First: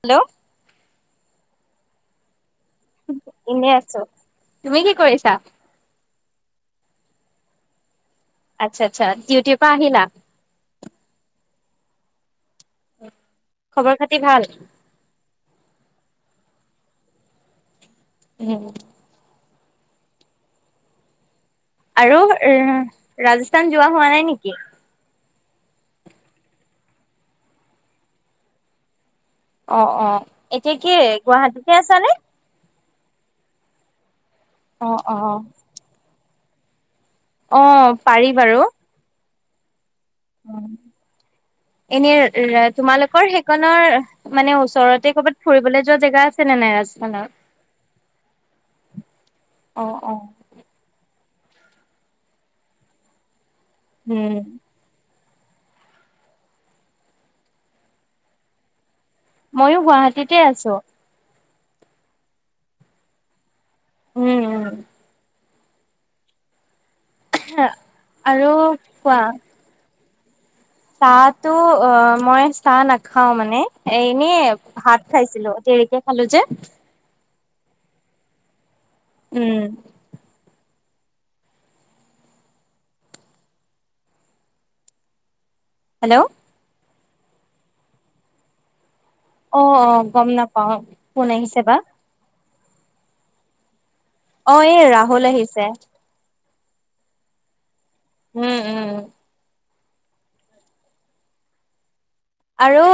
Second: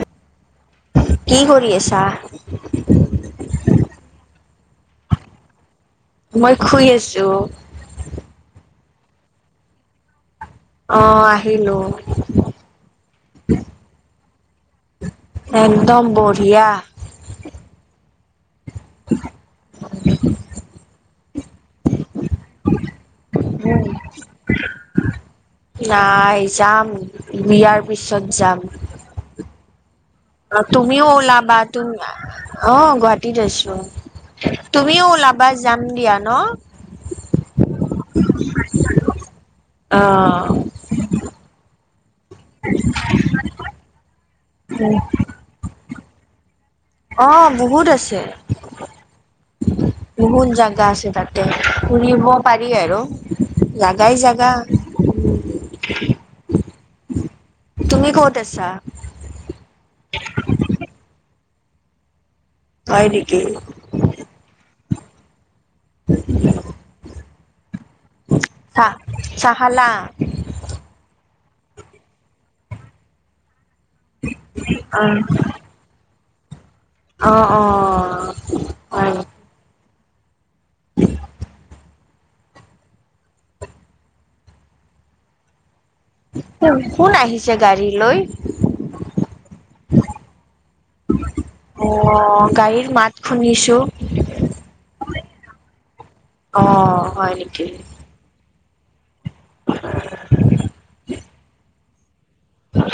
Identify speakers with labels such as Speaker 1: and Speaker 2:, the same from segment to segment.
Speaker 1: Hello!
Speaker 2: কি কৰি আছা?
Speaker 1: এনে আছো। তুমি কি কৰিছা?
Speaker 2: মই শুই আছো
Speaker 1: আচ্ছা আচ্ছা ডউটি পা আহিলা।
Speaker 2: আহ আহিলো।
Speaker 1: খবৰ খাতি ভাল?
Speaker 2: একদম বঢ়িয়া।
Speaker 1: উম!
Speaker 2: [unintelligible]
Speaker 1: আৰু ৰাজস্থান
Speaker 2: উম।
Speaker 1: যোৱা হোৱা নাই নেকি?
Speaker 2: নাই যাম বিয়াৰ পিছত যাম।
Speaker 1: অ অ'
Speaker 2: অ
Speaker 1: এতিয়া কি
Speaker 2: তুমি ওল বা
Speaker 1: গুৱাহাটীতে
Speaker 2: ত
Speaker 1: আছানে?
Speaker 2: অ গুৱাহাটী ৰেষ্টোৰেন্তত
Speaker 1: অ',
Speaker 2: তুমিও
Speaker 1: অ',
Speaker 2: ওলাবা যাম দিয়া ন
Speaker 1: অ', পাৰি বাৰু।
Speaker 2: অ'
Speaker 1: এনেই, তোমালোকৰ সেইকনৰ মানে ওচৰতে কৰ'বাত ফুৰিবলৈ জেগা আছে নে নাই ৰাজস্থানৰ?
Speaker 2: অ', বহুত আছে,
Speaker 1: অ', অ',
Speaker 2: বহুত জাগা আছে তাত। ফুৰিব পাৰি আৰু। জাগাই
Speaker 1: উম
Speaker 2: জাগা। তুমি ক'ত আছা?
Speaker 1: ময়ো গুৱাহাটীতে আছোঁ।
Speaker 2: হয় নেকি?
Speaker 1: উম, উম।
Speaker 2: [inaudible]
Speaker 1: হা আৰু
Speaker 2: চাহ
Speaker 1: কোৱা।
Speaker 2: চাহ [inaudible]
Speaker 1: চাহটো অ', মই চাহ নাখাও মানে। এ এনেই ভাত
Speaker 2: অ'
Speaker 1: খাইছিলোঁ দেৰিকে খালোঁ যে।
Speaker 2: অ', অ', অ'।
Speaker 1: উম।
Speaker 2: [inaudible]
Speaker 1: হেল্ল'
Speaker 2: উম। কোন আহিছে গাড়ীলৈ?
Speaker 1: অ', অ', গম নাপাও, কোন আহিছে বা।
Speaker 2: অ গাড়ীৰ মাত শুনিছোঁ।
Speaker 1: অ', এই ৰাহুল আহিছে।
Speaker 2: অ', হয় নেকি।
Speaker 1: উম, উম।
Speaker 2: [inaudible]
Speaker 1: আৰু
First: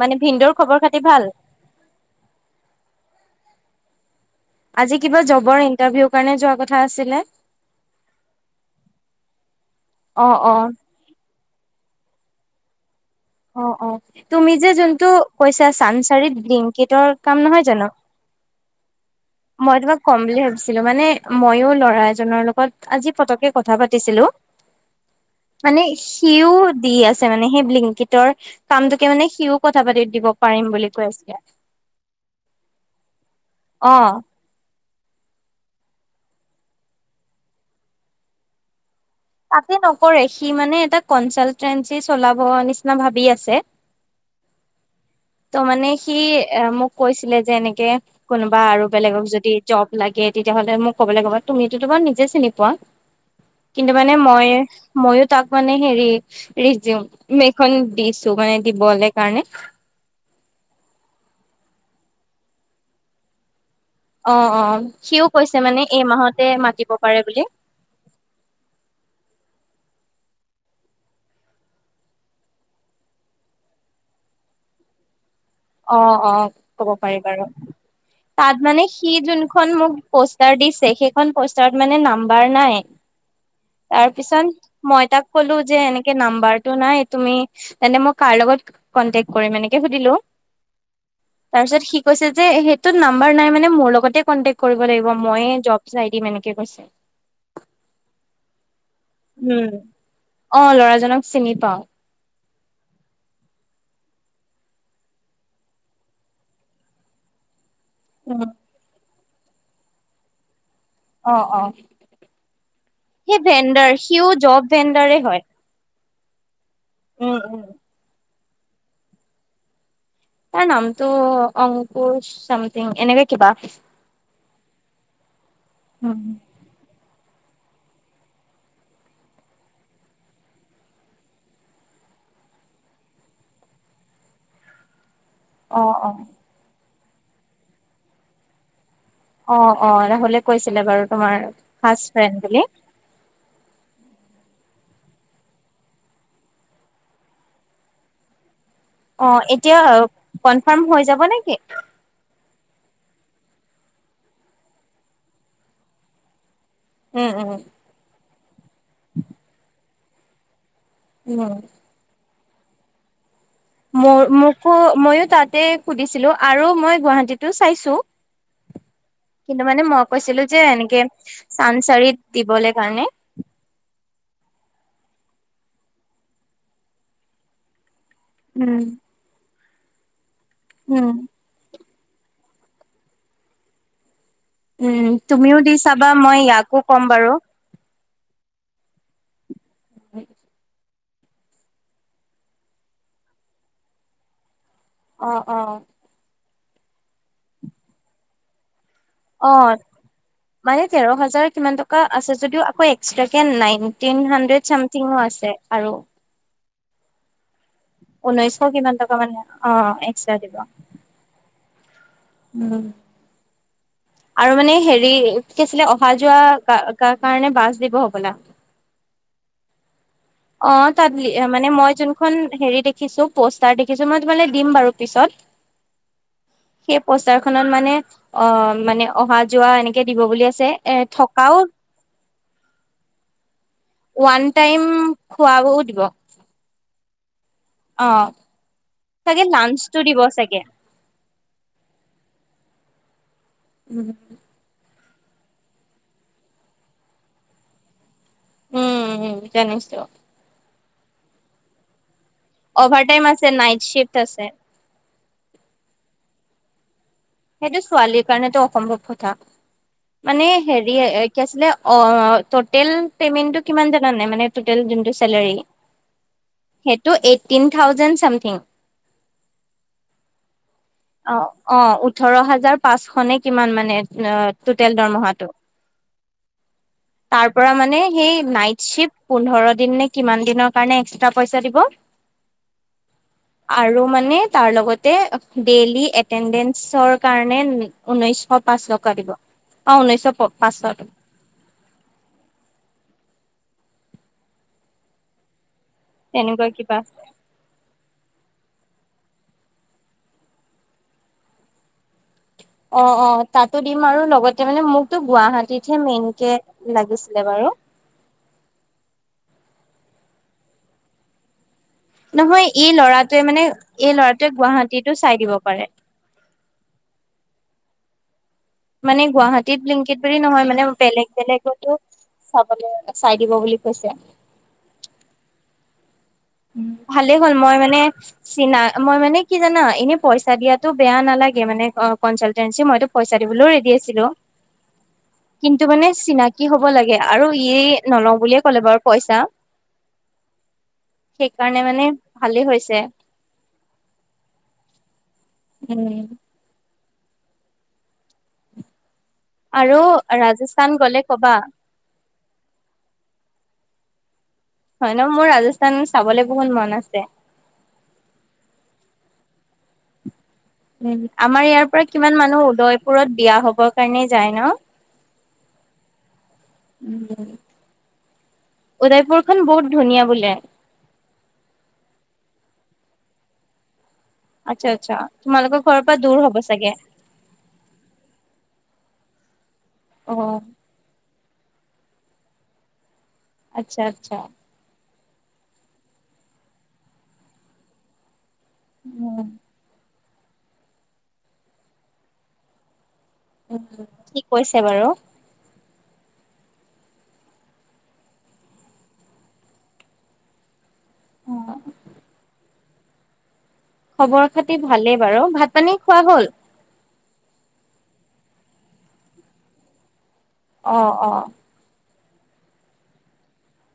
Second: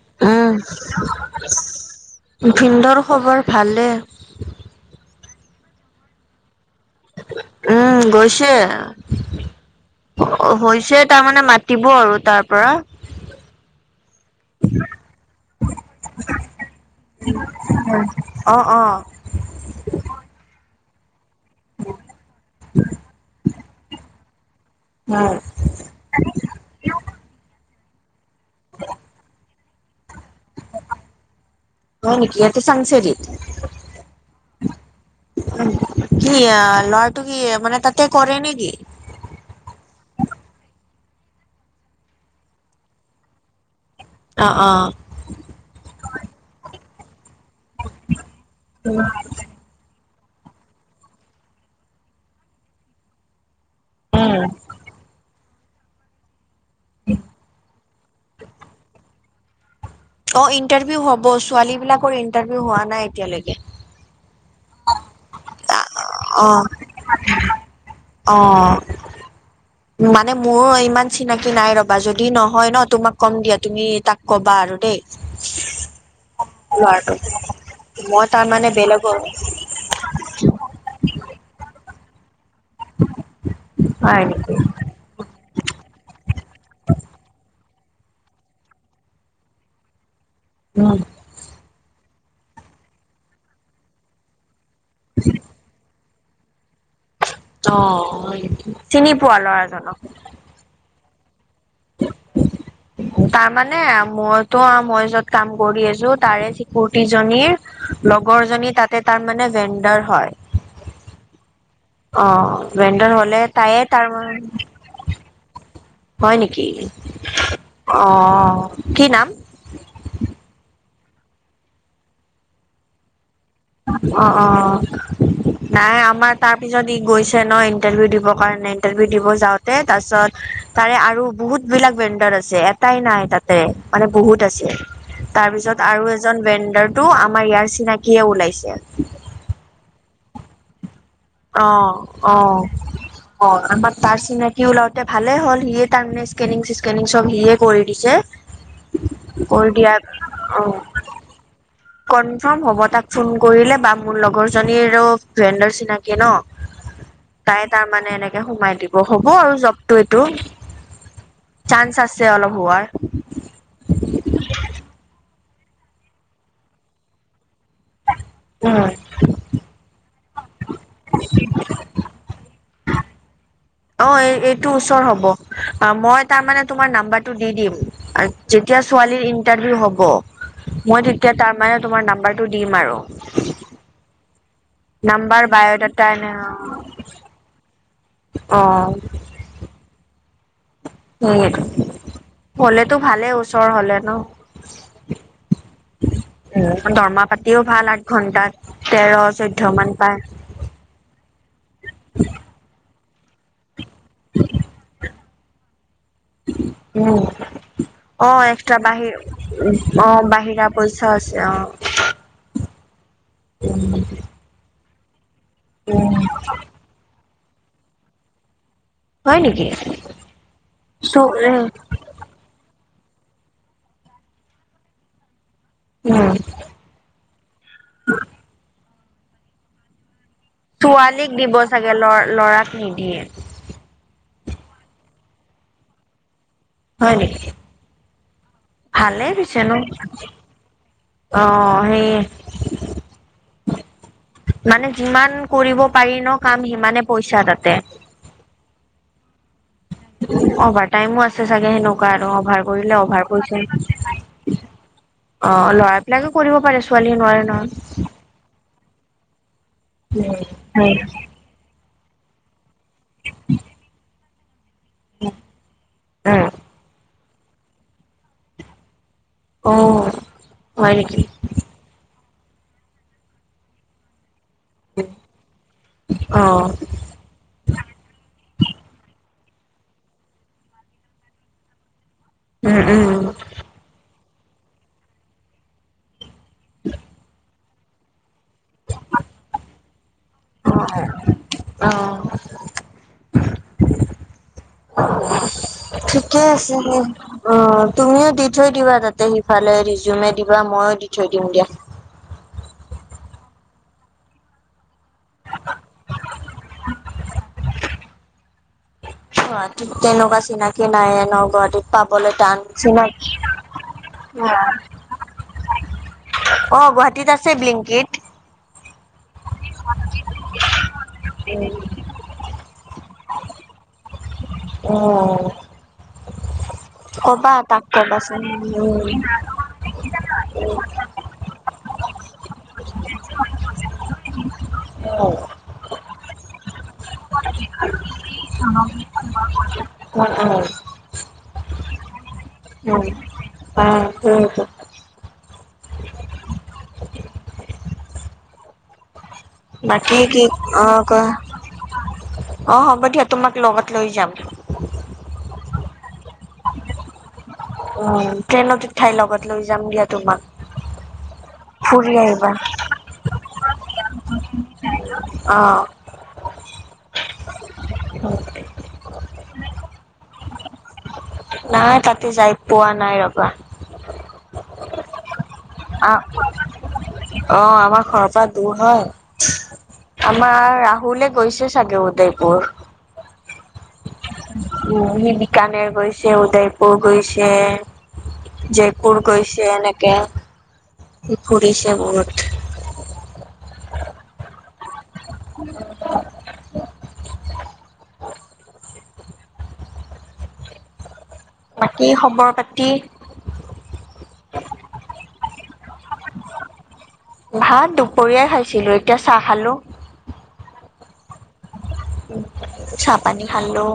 Speaker 1: মানে
Speaker 2: উম
Speaker 1: ভিনদ'ৰ খবৰ খাতি ভাল?
Speaker 2: ভিনদৰ খবৰ ভালে।
Speaker 1: আজি কিবা জ'বৰ ইন্টাৰভিউৰ কাৰণে যোৱা কথ
Speaker 2: উম, গৈছে
Speaker 1: অ অ
Speaker 2: হৈছে তাৰমানে মা দিব আৰু তাৰ পৰা।
Speaker 1: অ', অ', তুমি যে যোনটো কৈছা চানমাৰিত ব্লিংকিটৰ কাম নহয় জানো।
Speaker 2: [inaudible]
Speaker 1: মই তোমাক ক'ম বুলি ভাবিছিলো মানে ময়ো ল'ৰা এজনৰ লগত আজি পতককে কথা পাতিছিলো
Speaker 2: উম
Speaker 1: মানে সিওঁ দি আছে মানে সেই ব্লিং টৰ কামটোকে মানে সিওঁ কথা পাতি দিব পাৰিম বুলি কৈ আছিলে
Speaker 2: হয় নেকি ইয়াতে
Speaker 1: অ'।
Speaker 2: উম, কি ল'ৰাটো কি মানে তাতে কৰে নেকি?
Speaker 1: তাতে নকৰে সি মানে এটা কনচালটেঞ্চি চলাব নিচিনা ভাবি আছে।
Speaker 2: অঁ-অঁ।
Speaker 1: ত' মানে সি এ মোক কৈছিলে যেনেকে কোনোবা আৰু বেলেগক যদি জব লাগে তেতিয়াহ'লে মোক ক'বলৈ ক'বা তুমিটো বাৰু নিজে চিনি পোৱা। কিন্তু মানে
Speaker 2: উম
Speaker 1: মই ময়ো তাক মানে হেৰি ৰিয্যুম এখন দিছো মানে দিবলে কাৰণে।
Speaker 2: অঁ ইণ্টাৰভিউ হ'ব ছোৱালী বিলাকৰ ইন্টাৰভিউ হোৱা নাই এতিয়ালৈকে।
Speaker 1: অ অ সিও কৈছে মানে এই মাহতে মাতিব পাৰে বুলি
Speaker 2: অঁ-অঁ। মানে মোৰ ইমান চিনাকি নাই ৰ'বা যদি নহয় ন তোমাক কম দিয়া তুমি তাক কবা আৰু দেই।
Speaker 1: অ-অ' ক'ব পাৰি
Speaker 2: ল'ৰাটোক
Speaker 1: বাৰু
Speaker 2: মই
Speaker 1: তাত
Speaker 2: তাৰমানে
Speaker 1: মানে সি
Speaker 2: বেলেগৰ
Speaker 1: যোনখন মোক পষ্টাৰ দিছে সেই খন পষ্টাৰত মানে নাম বাৰ নাই,
Speaker 2: হয় নেকি
Speaker 1: তাৰপিছত মই তাক ক'লো যে এনেকে নাম্বাৰটো নাই তুমি তেন্তে মই কাৰ লগত কনটেক্ কৰিম এনেকে সুধিলো।
Speaker 2: [unintelligible]
Speaker 1: তাৰপিছত সি কৈছে যে, সেইটোত নাম্বাৰ নাই মানে মোৰ লগতে কংতেক্ট কৰিব লাগিব মই এ জব চাই দিম এনেকে কৈছে।
Speaker 2: অঁ হয় নেকি।
Speaker 1: উম, অঁ ল'ৰাজনক চিনি পাওঁ।
Speaker 2: তাৰমানে মইতো মই য'ত কাম কৰি আছো তাৰে চিকুুৰটিজনীৰ
Speaker 1: উম।
Speaker 2: লগৰ জনী তাতে তাৰ মানে ভেণ্ডাৰ হয়।
Speaker 1: অ'- অ'
Speaker 2: অ ভেণ্ডাৰ হলে
Speaker 1: সি
Speaker 2: তায়ে
Speaker 1: ভেণ্ডাৰ,
Speaker 2: তাৰ
Speaker 1: সিও জব ভেন্দৰেই হয়।
Speaker 2: হয় নেক কি,
Speaker 1: উম উম।
Speaker 2: অঁ। কি নাম।
Speaker 1: তাৰ নামটো অংকুৰ চামথিং এনকে
Speaker 2: অ'- অ' নাই
Speaker 1: উম।
Speaker 2: আমাৰ তাৰ পিছত ই গৈছ চে ন ইণ্টাৰভিউ দিবৰ কাৰণে ইণ্টাৰভিউ দিব যাওঁতে তাৰপিছত তাৰে আৰু বহুত বিলাক ভেণ্ডৰ আছে এটাই নাই তাতে মানে বহুত আছে। তাৰ পিছত
Speaker 1: অ
Speaker 2: আৰু
Speaker 1: অ।
Speaker 2: এজন ভেণ্ডাৰ তো আমাৰ ইয়াৰ চিনাকিয়ে ওলাই [inaudible]
Speaker 1: অ'-অ' নহ'লে কৈছিলে বাৰু। তোমাৰ
Speaker 2: অ',
Speaker 1: ফাৰ্ষ্ট ফ্ৰেণ্ড বুলি
Speaker 2: অ', অ', আমাৰ তাৰ চিনে সিয়ো লাওওঁতে ভালে হ'ল, সিয়ে তাৰমানে স্কেনিং চিছকেনিং চব সিয়ে কৰি দিছে।
Speaker 1: অ',
Speaker 2: কৰি
Speaker 1: এতিয়া
Speaker 2: দিয়া অ
Speaker 1: কনফাৰ্ম হৈ যাব নেকি?
Speaker 2: কনফাৰ্ম হ'ব, তাক ফোন কৰিলে বা মোৰ লগৰ জনীৰ ভফ্ৰেণ্ডৰ চিনাকি ন।
Speaker 1: উম উম
Speaker 2: তাই তাৰ মানে এনে সোমাই। দিব হ'ব আৰু জব ত' এইটো
Speaker 1: উম
Speaker 2: চাঞ্চ আছ যে অলপ হোৱাৰ।
Speaker 1: মোৰ মোকো মইয়ো তা তে সুধিছিলো আৰু মই গুৱাহাটীতো পাইছো,
Speaker 2: উম
Speaker 1: কিন্তু মানে ম কৈছিলো যে এনেকে চানচাৰিত দিবলে কাৰণে।
Speaker 2: অ', এই এইটো ওচৰ হ'ব, অ', মই তাৰ মানে তোমাৰ নাম্বাৰটো দি দিম। আৰু
Speaker 1: উম
Speaker 2: যেতিয়া ছোৱালীৰ ইন টাৰভিউ হ'ব।
Speaker 1: উম
Speaker 2: মই তেতিয়া তাৰমানে তোমাৰ নাম্বাৰটো দিম আৰু।
Speaker 1: উম,
Speaker 2: নাম্বাৰ
Speaker 1: তুমিও দি
Speaker 2: বায়'ডাটা
Speaker 1: চাবা
Speaker 2: এনে
Speaker 1: মই ইয়াকো কম বাৰু।
Speaker 2: অ
Speaker 1: হয়।
Speaker 2: সেইয়ে, হলেতো ভালেই, ওচৰ হলে ন।
Speaker 1: অ', অ',
Speaker 2: উম দৰমহা পাতিও ভাল আঠ ঘণ্টাত।
Speaker 1: অ', মানে তেৰ হাজাৰ কিমান টকা আছে যদিও আকৌ এ চাগে নাইনটিন হাড্ৰেড চামথিংও আছে, আৰু
Speaker 2: উম। অ', এক্সট্ৰা
Speaker 1: ঊনৈশ
Speaker 2: বাহিৰ
Speaker 1: কিমান টকা মানে
Speaker 2: অ',
Speaker 1: অ
Speaker 2: বাহিৰা
Speaker 1: এক্সট্ৰা দিব
Speaker 2: পইচা আছে, অঁ।
Speaker 1: উম।
Speaker 2: উম।
Speaker 1: আৰু মানে হেৰি কি আছিলে অহা যোৱা [unintelligible] কাৰণে বাছ দিব হ'বলা।
Speaker 2: হয় নেকি?
Speaker 1: অ', তাত
Speaker 2: চ
Speaker 1: মানে মই যোনখন হেৰি দে দেখিছো পষ্টাৰ দেখিছো মই তোমালে দিম বাৰু পিছত।
Speaker 2: উম
Speaker 1: সেই পষ্টাৰ খনত মানে অঁ মানে অহা যোৱা এনেকে দিব বুলি আছে এ
Speaker 2: ছোৱালীক দিব
Speaker 1: থকাও
Speaker 2: চাগে ল ল'ৰাক
Speaker 1: ওৱান
Speaker 2: নিদিয়ে।
Speaker 1: টাইম খোৱা বোৱাও দিব।
Speaker 2: হয় নেকি?
Speaker 1: অ'।
Speaker 2: ভালেই
Speaker 1: চাগে
Speaker 2: পিছেনো
Speaker 1: লাঞ্চটো দিব চাগে
Speaker 2: অঁ, সেইয়ে।
Speaker 1: উম।
Speaker 2: মানে যিমান কৰিব পাৰি ন কাম সিমানে পইচা তাতে।
Speaker 1: উম। জানিছো৷
Speaker 2: অভাৰ টাইমো আছে চাগে সেনেকুৱা অঁ, ভাৰ কৰিলে অভাৰ
Speaker 1: টাইম আছে
Speaker 2: কৰিছে৷
Speaker 1: নাইট শ্বিফ্ট আছে
Speaker 2: অঁ, ল'ৰাবিলাকে কৰিব পাৰে ছোৱালীয়ে নোৱাৰে নহয়
Speaker 1: সেইটো ছোৱালীৰ কাৰণেতো অসম্ভৱ কথা৷ মানে হেৰি,
Speaker 2: উম
Speaker 1: কি আছিলে অ', ত তিল পেমেন্টো কিমান জানানে? মানে টোটেল যোনটো চেলাৰী, সেইটো এই এতটিন থাউেজণ্ড চামথিং৷
Speaker 2: অ', হয় নেকি?
Speaker 1: অ অ ওঠৰ হাজাৰ পাঁচশ নে কিমান মানে, অ টোটেল দৰমহাটো,
Speaker 2: অ
Speaker 1: তাৰ পৰা মানে সেই নাইট চিফ্ট পোন্ধৰ দিন নে কিমান দিনৰ কাৰণে এক্সট্ৰা পইচা দিব।
Speaker 2: উম উম৷
Speaker 1: তাৰলগতে ডেইলি এটেণ্ডে চৰ কাৰণে ন ঊনৈচশ পাঁচ টকা দিব৷ অ', ঊনৈচশ
Speaker 2: অঁ, হয় অঁ৷ [inaudible] ঠিকে
Speaker 1: তেনেকুৱা
Speaker 2: আছে তে,
Speaker 1: কিবা
Speaker 2: অ', তুমিও দি থৈ দিবা তাতে৷ তাতে সিফালে ৰিজিউমে দিবা, মইয়ো দি থৈ দিম দিয়া৷
Speaker 1: অ' অ' তাতো দিম আৰু লগতে মানে মোক তো গুৱাহাটীতহে মেইন- কে লাগিছিলে বাৰু৷
Speaker 2: গুৱাহাটীত তেনেকুৱা চিনাক নাইয়ে ন' গুৱাহাটীত৷ পাবলৈ টান
Speaker 1: নহয় এই
Speaker 2: চিনাকি
Speaker 1: লৰাটোৱে মানে, এই লৰাটোৱে গুৱাহাটীতো চাই দিব পাৰে৷
Speaker 2: অ গুৱাহাটীত আছে ব্লিংকিত
Speaker 1: মানে গুৱাহাটীত ব্লিংকিট বুলি নহয় মানে- বেলেগ বেলেগতো- চাবলৈ চাই দিব বুলি কৈছে৷
Speaker 2: অ '
Speaker 1: ভালে হ'ল মই মানে
Speaker 2: কবাচোন উম
Speaker 1: চিনা-মই মানে কি জানা ল, এনে পইচা দিয়াতো বেয়া নালাগে মানে অ', কনচালটেঞ্চি মইতো পইচা দিবলৈও ৰেডি আছিলো৷ কিন্তু মানে- চিনাকি হ'ব লাগে। আৰু ই নলওঁ বুলিয়ে ক'লে বাৰু পইচা [inaudible]
Speaker 2: উম উম
Speaker 1: সেইকাৰণে মানে ভালেই হৈছে
Speaker 2: [unintelligible]
Speaker 1: উম, আৰু
Speaker 2: বাকী কি
Speaker 1: ৰাজস্থান
Speaker 2: অ',
Speaker 1: গ'লে
Speaker 2: কোৱা,
Speaker 1: ক'বা
Speaker 2: অ, হ'ব দিয়া তোমাক লগত লৈ যাম। [inaudible]
Speaker 1: হয় ন' মোৰ ৰাজস্থ স্থান চাবলে বহুত মন আছে।
Speaker 2: উম, ট্ৰেইনত উঠাই লগত লৈ যাম দিয়া তোমাক।
Speaker 1: উম, আমাৰ ইয়াৰ পৰা
Speaker 2: ফুৰি
Speaker 1: কিমান
Speaker 2: আহিবা
Speaker 1: মানুহ উদয়পুৰত বিয়া হ [unintelligible] কাৰণে যায় ন'?
Speaker 2: অ',
Speaker 1: উম,
Speaker 2: [unintelligible]
Speaker 1: উদয়পুৰখন বহুত ধুনীয়া বোলে।
Speaker 2: নাই তাতে যাই পোৱা নাই ৰ'বা।
Speaker 1: আচ্ছা আচ্ছা। তোমালোকৰ ঘৰৰ পৰা দূৰ
Speaker 2: অ',
Speaker 1: হ'ব চাগে?
Speaker 2: অ, আমাৰ ঘৰৰ পৰা দূৰ হয়। [unintelligible]
Speaker 1: অ'।
Speaker 2: আমাৰ ৰাহুলে কৰিছে চাগে গোটেইবোৰ [inaudible]
Speaker 1: আচ্ছা। আচ্ছা।
Speaker 2: উম, সেই বিকানেৰ গৈছে, উদয়পুৰ গৈছে। জয়পুৰ
Speaker 1: উম।
Speaker 2: গৈছে এনেকে। ফুৰিছে বহুত
Speaker 1: ঠিক কৈছে বাৰু
Speaker 2: [inaudible]
Speaker 1: অ',
Speaker 2: বাকী খবৰ পাতি?
Speaker 1: খবৰ-খাতি ভালেই বাৰু। ভাত-পানী খোৱা হ'ল?
Speaker 2: ভাত দুপৰীয়াই খাইছিলোঁ। এতিয়া চাহ খালোঁ।
Speaker 1: অ', অ'।
Speaker 2: চাহ-পানী খালোঁ।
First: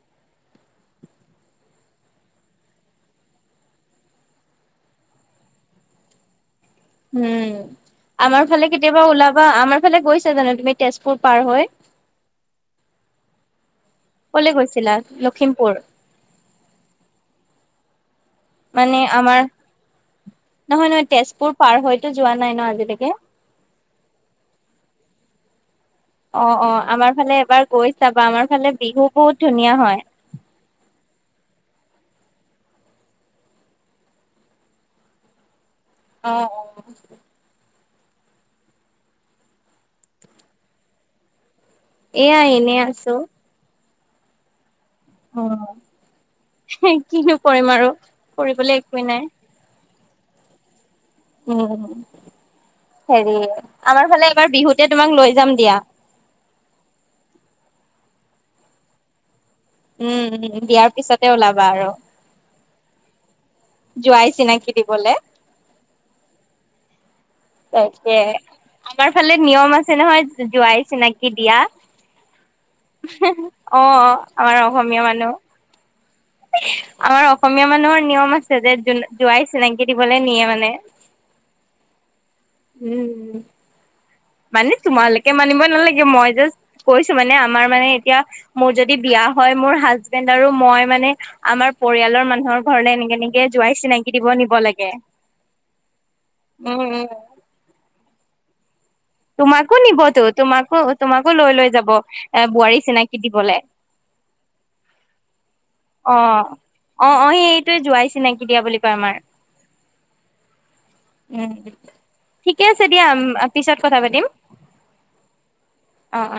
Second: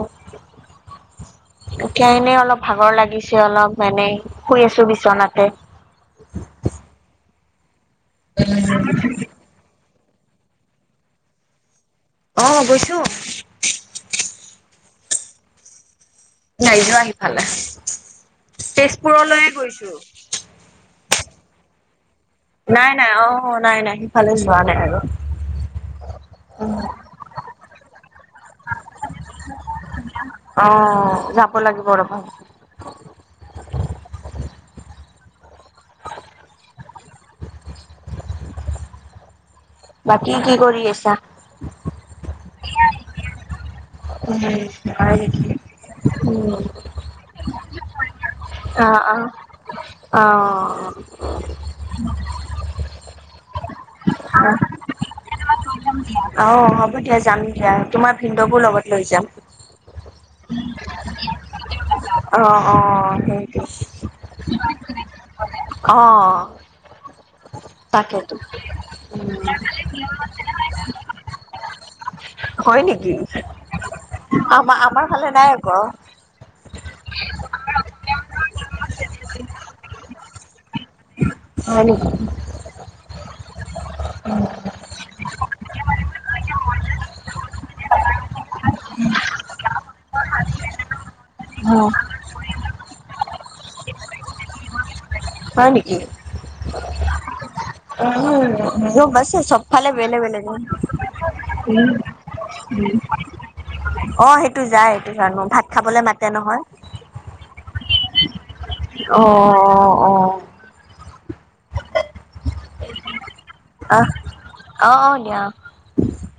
Speaker 2: এতিয়া এনেই অলপ ভাগৰ লাগিছে। অলপ মানে, শুই আছোঁ বিচনাতে।
Speaker 1: উম। আমাৰ ফালে কেতিয়াবা ওলাবা। আমাৰ ফালে গৈছা জানো তুমি? তেজপুৰ পাৰ হৈ
Speaker 2: অ', গৈছোঁ।
Speaker 1: ক'লে গৈছিলা? লখিমপুৰ?
Speaker 2: নাই যোৱা সিফালে।
Speaker 1: মানে আমাৰ,
Speaker 2: তেজপুৰলৈয়ে গৈছো।
Speaker 1: নহয়, নহয়। তেজপুৰ পাৰ হৈ যোৱা নাই ন আজিলৈকে?
Speaker 2: নাই অ', নাই নাই সিফালে যোৱা নাই আৰু।
Speaker 1: অ', অ'। আমাৰ ফালে এবাৰ গৈ চাবা। আমাৰ ফালে বিহু বহুত ধুনীয়া হয়।
Speaker 2: অ', যাব [inaudible]
Speaker 1: অ', অ'।
Speaker 2: বাকী, কি কৰি আছা?
Speaker 1: এইয়া এনেই আছোঁ।
Speaker 2: উম।
Speaker 1: অ', কিনো কৰিম আৰু কৰিবলে একোৱেই নাই।
Speaker 2: অহ।
Speaker 1: উম, হেৰি আমাৰ ফালে এবাৰ বিহুতে তোমাক লৈ যাম দিয়া।
Speaker 2: অ হ'ব দিয়া যাম দিয়া তোমাৰ ভিনদ'কো লগত লৈ যাম।
Speaker 1: উম, উম, বিয়াৰ পিছতে ওলাবা আৰু।
Speaker 2: অ অ', সে
Speaker 1: জোৱাই চিনাকি দিবলে।
Speaker 2: অ
Speaker 1: তাকে
Speaker 2: তাকেতো
Speaker 1: আমাৰ
Speaker 2: উম
Speaker 1: ফালে নিয়ম আছে নহয় জোৱাই চিনাকি দিয়া।
Speaker 2: হয় নেকি? আমাৰ
Speaker 1: অসমীয়া
Speaker 2: আমাৰ ফালে
Speaker 1: মানুহ
Speaker 2: নাই আকৌ।
Speaker 1: আমাৰ অসমীয়া মানুহৰ নিয়ম আছ যে জোৱাই চিনাকি দিবলৈ নিয়ে মানে।
Speaker 2: হয় নেকি?
Speaker 1: উম। মানে তোমালোকে মানিব নালাগে মই জাচট কৈছো মানে আমাৰ মানে এতিয়া মোৰ যদি বিয়া হয় মোৰ হাজবেণ্ড আৰু মই মানে আমাৰ
Speaker 2: অ
Speaker 1: পৰিয়ালৰ মানুহৰ ঘৰলে এনেকে এনেকে জোঁৱাই চিনাকি দিব নিব লাগে।
Speaker 2: হয় নেকি।
Speaker 1: উম উম।
Speaker 2: [unintelligible] বছে চব
Speaker 1: তোমাকো
Speaker 2: ফালে বেলেগ
Speaker 1: নিবতো
Speaker 2: বেলেগ
Speaker 1: তোমাকো তোমাকো লৈ লৈ যাব এ বোৱাৰী চিনাকি দিবলে।
Speaker 2: অ সেইটো যায় সটো জান ভাত খাবলে মাতে নহয়।
Speaker 1: জোঁৱাই চিনাকি দিয়া বুলি কয় আমাৰ।
Speaker 2: অ, ' অ, ' অ।
Speaker 1: উম, ঠিকে আছে দিয়া আ
Speaker 2: আহ, আহ, আহ দিয়া
Speaker 1: অ অ।